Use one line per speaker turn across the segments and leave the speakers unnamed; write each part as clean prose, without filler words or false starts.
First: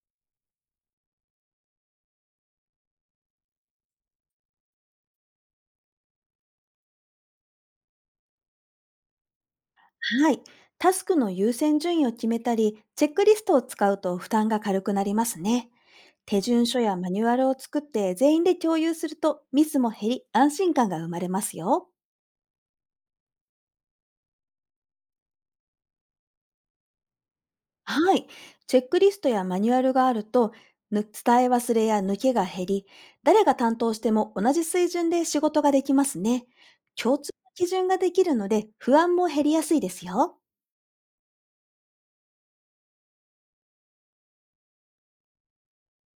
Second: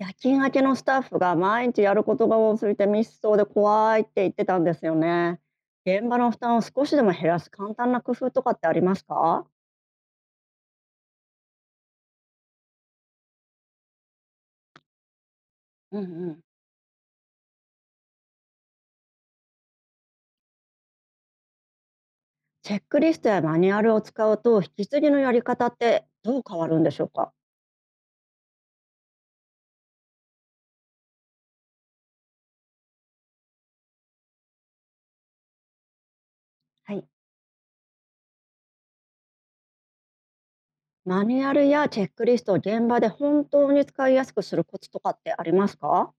夜勤明けのスタッフが毎日やることが多すぎてミスそうで怖いって言ってたんですよね。現場の負担を少しでも減らす簡単な工夫とかってありますか？
はい。タスクの優先順位を決めたり、チェックリストを使うと負担が軽くなりますね。
うんうん、
手順書やマニュアルを作って全員で共有するとミスも減り、安心感が生まれますよ。
チェックリストやマニュアルを使うと引き継ぎのやり方ってどう変わるんでしょうか？
はい。チェックリストやマニュアルがあると、ぬ伝え忘れや抜けが減り、誰が担当しても同じ水準で仕事ができますね。
はい、
共通の基準ができるので、不安も減りやすいですよ。
マニュアルやチェックリストを現場で本当に使いやすくするコツとかってありますか？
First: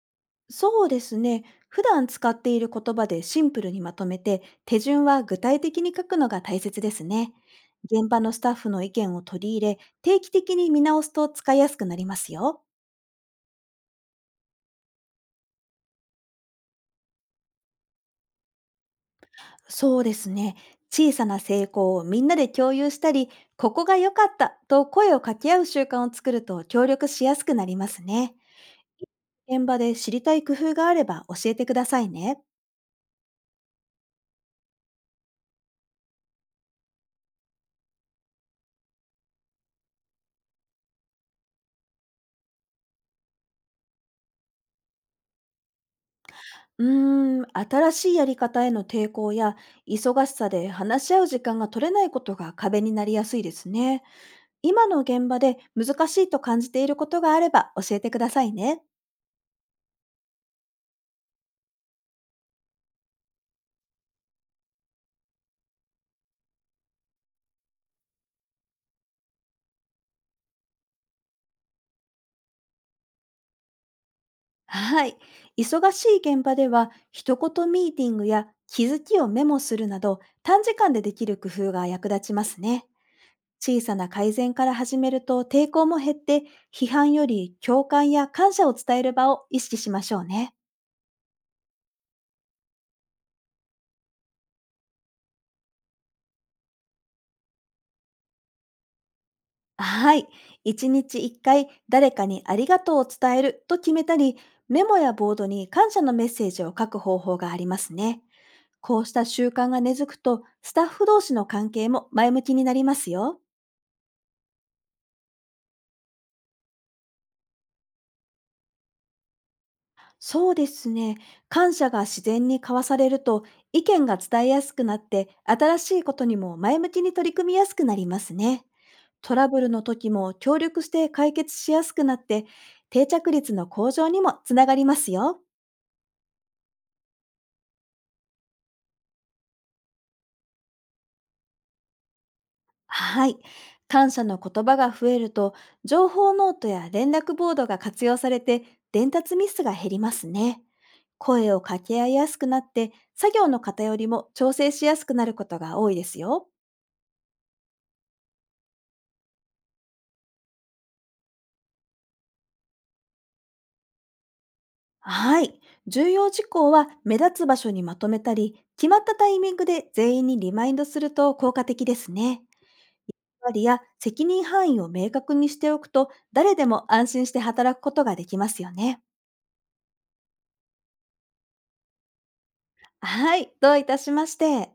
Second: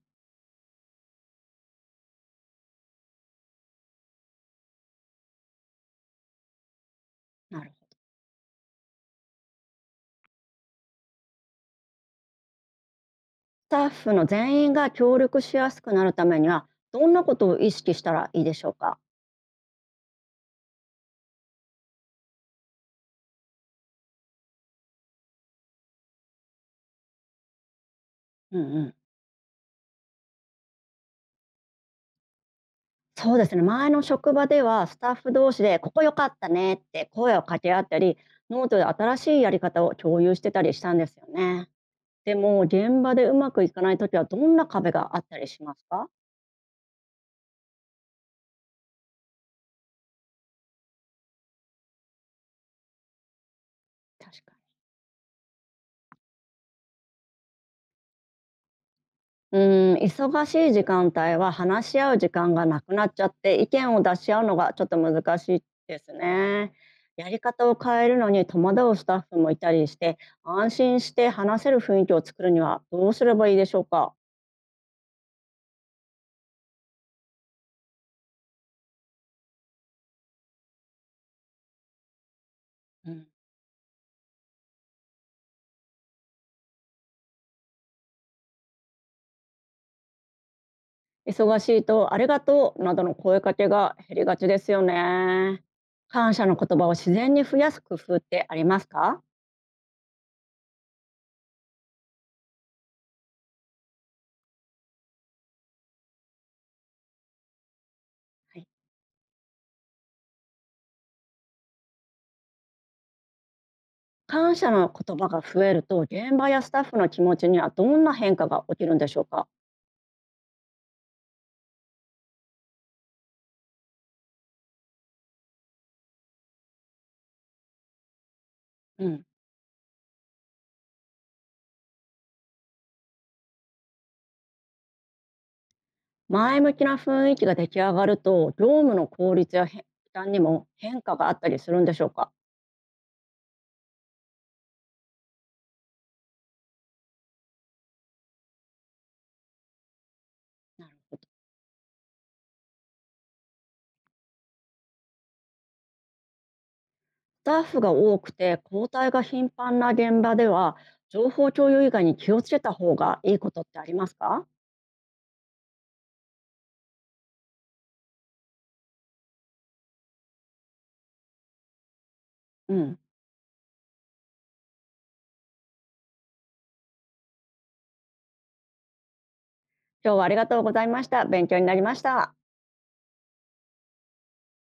そうですね。普段使っている言葉でシンプルにまとめて、手順は具体的に書くのが大切ですね。
なるほど。
現場のスタッフの意見を取り入れ、定期的に見直すと使いやすくなりますよ。
スタッフの全員が協力しやすくなるためにはどんなことを意識したらいいでしょうか？
そうですね。小さな成功をみんなで共有したり、ここが良かったと声を掛け合う習慣を作ると協力しやすくなりますね。
うんうん。
現場で知りたい工夫があれば教えてくださいね。
そうですね、前の職場ではスタッフ同士で「ここ良かったね」って声を掛け合ったり、ノートで新しいやり方を共有してたりしたんですよね。でも現場でうまくいかない時はどんな壁があったりしますか？
うーん、新しいやり方への抵抗や忙しさで話し合う時間が取れないことが壁になりやすいですね。
確かに。
今の現場で難しいと感じていることがあれば教えてくださいね。
忙しい時間帯は話し合う時間がなくなっちゃって意見を出し合うのがちょっと難しいですね。やり方を変えるのに戸惑うスタッフもいたりして、安心して話せる雰囲気を作るにはどうすればいいでしょうか？
はい。忙しい現場では一言ミーティングや気づきをメモするなど、短時間でできる工夫が役立ちますね。
うん。
小さな改善から始めると抵抗も減って、批判より共感や感謝を伝える場を意識しましょうね。
忙しいと「ありがとう」などの声かけが減りがちですよね。感謝の言葉を自然に増やす工夫ってありますか？
はい。1日1回誰かにありがとうを伝えると決めたり、メモやボードに感謝のメッセージを書く方法がありますね。
はい、
こうした習慣が根付くと、スタッフ同士の関係も前向きになりますよ。
感謝の言葉が増えると現場やスタッフの気持ちにはどんな変化が起きるんでしょうか？
そうですね。感謝が自然に交わされると、意見が伝えやすくなって、新しいことにも前向きに取り組みやすくなりますね。
うん、
トラブルの時も協力して解決しやすくなって、定着率の向上にもつながりますよ。
前向きな雰囲気が出来上がると業務の効率や、へ負担にも変化があったりするんでしょうか？
はい。感謝の言葉が増えると、情報ノートや連絡ボードが活用されて、伝達ミスが減りますね。
なるほど。ス
声を掛け合いやすくなって、作業の偏りも調整しやすくなることが多いですよ。
タッフが多くて交代が頻繁な現場では情報共有以外に気をつけた方がいいことってありますか？
はい。重要事項は目立つ場所にまとめたり、決まったタイミングで全員にリマインドすると効果的ですね。
うん。
割りや責任範囲を明確にしておくと、誰でも安心して働くことができますよね。
今日はありがとうございました。勉強になりました。
はい。どういたしまして。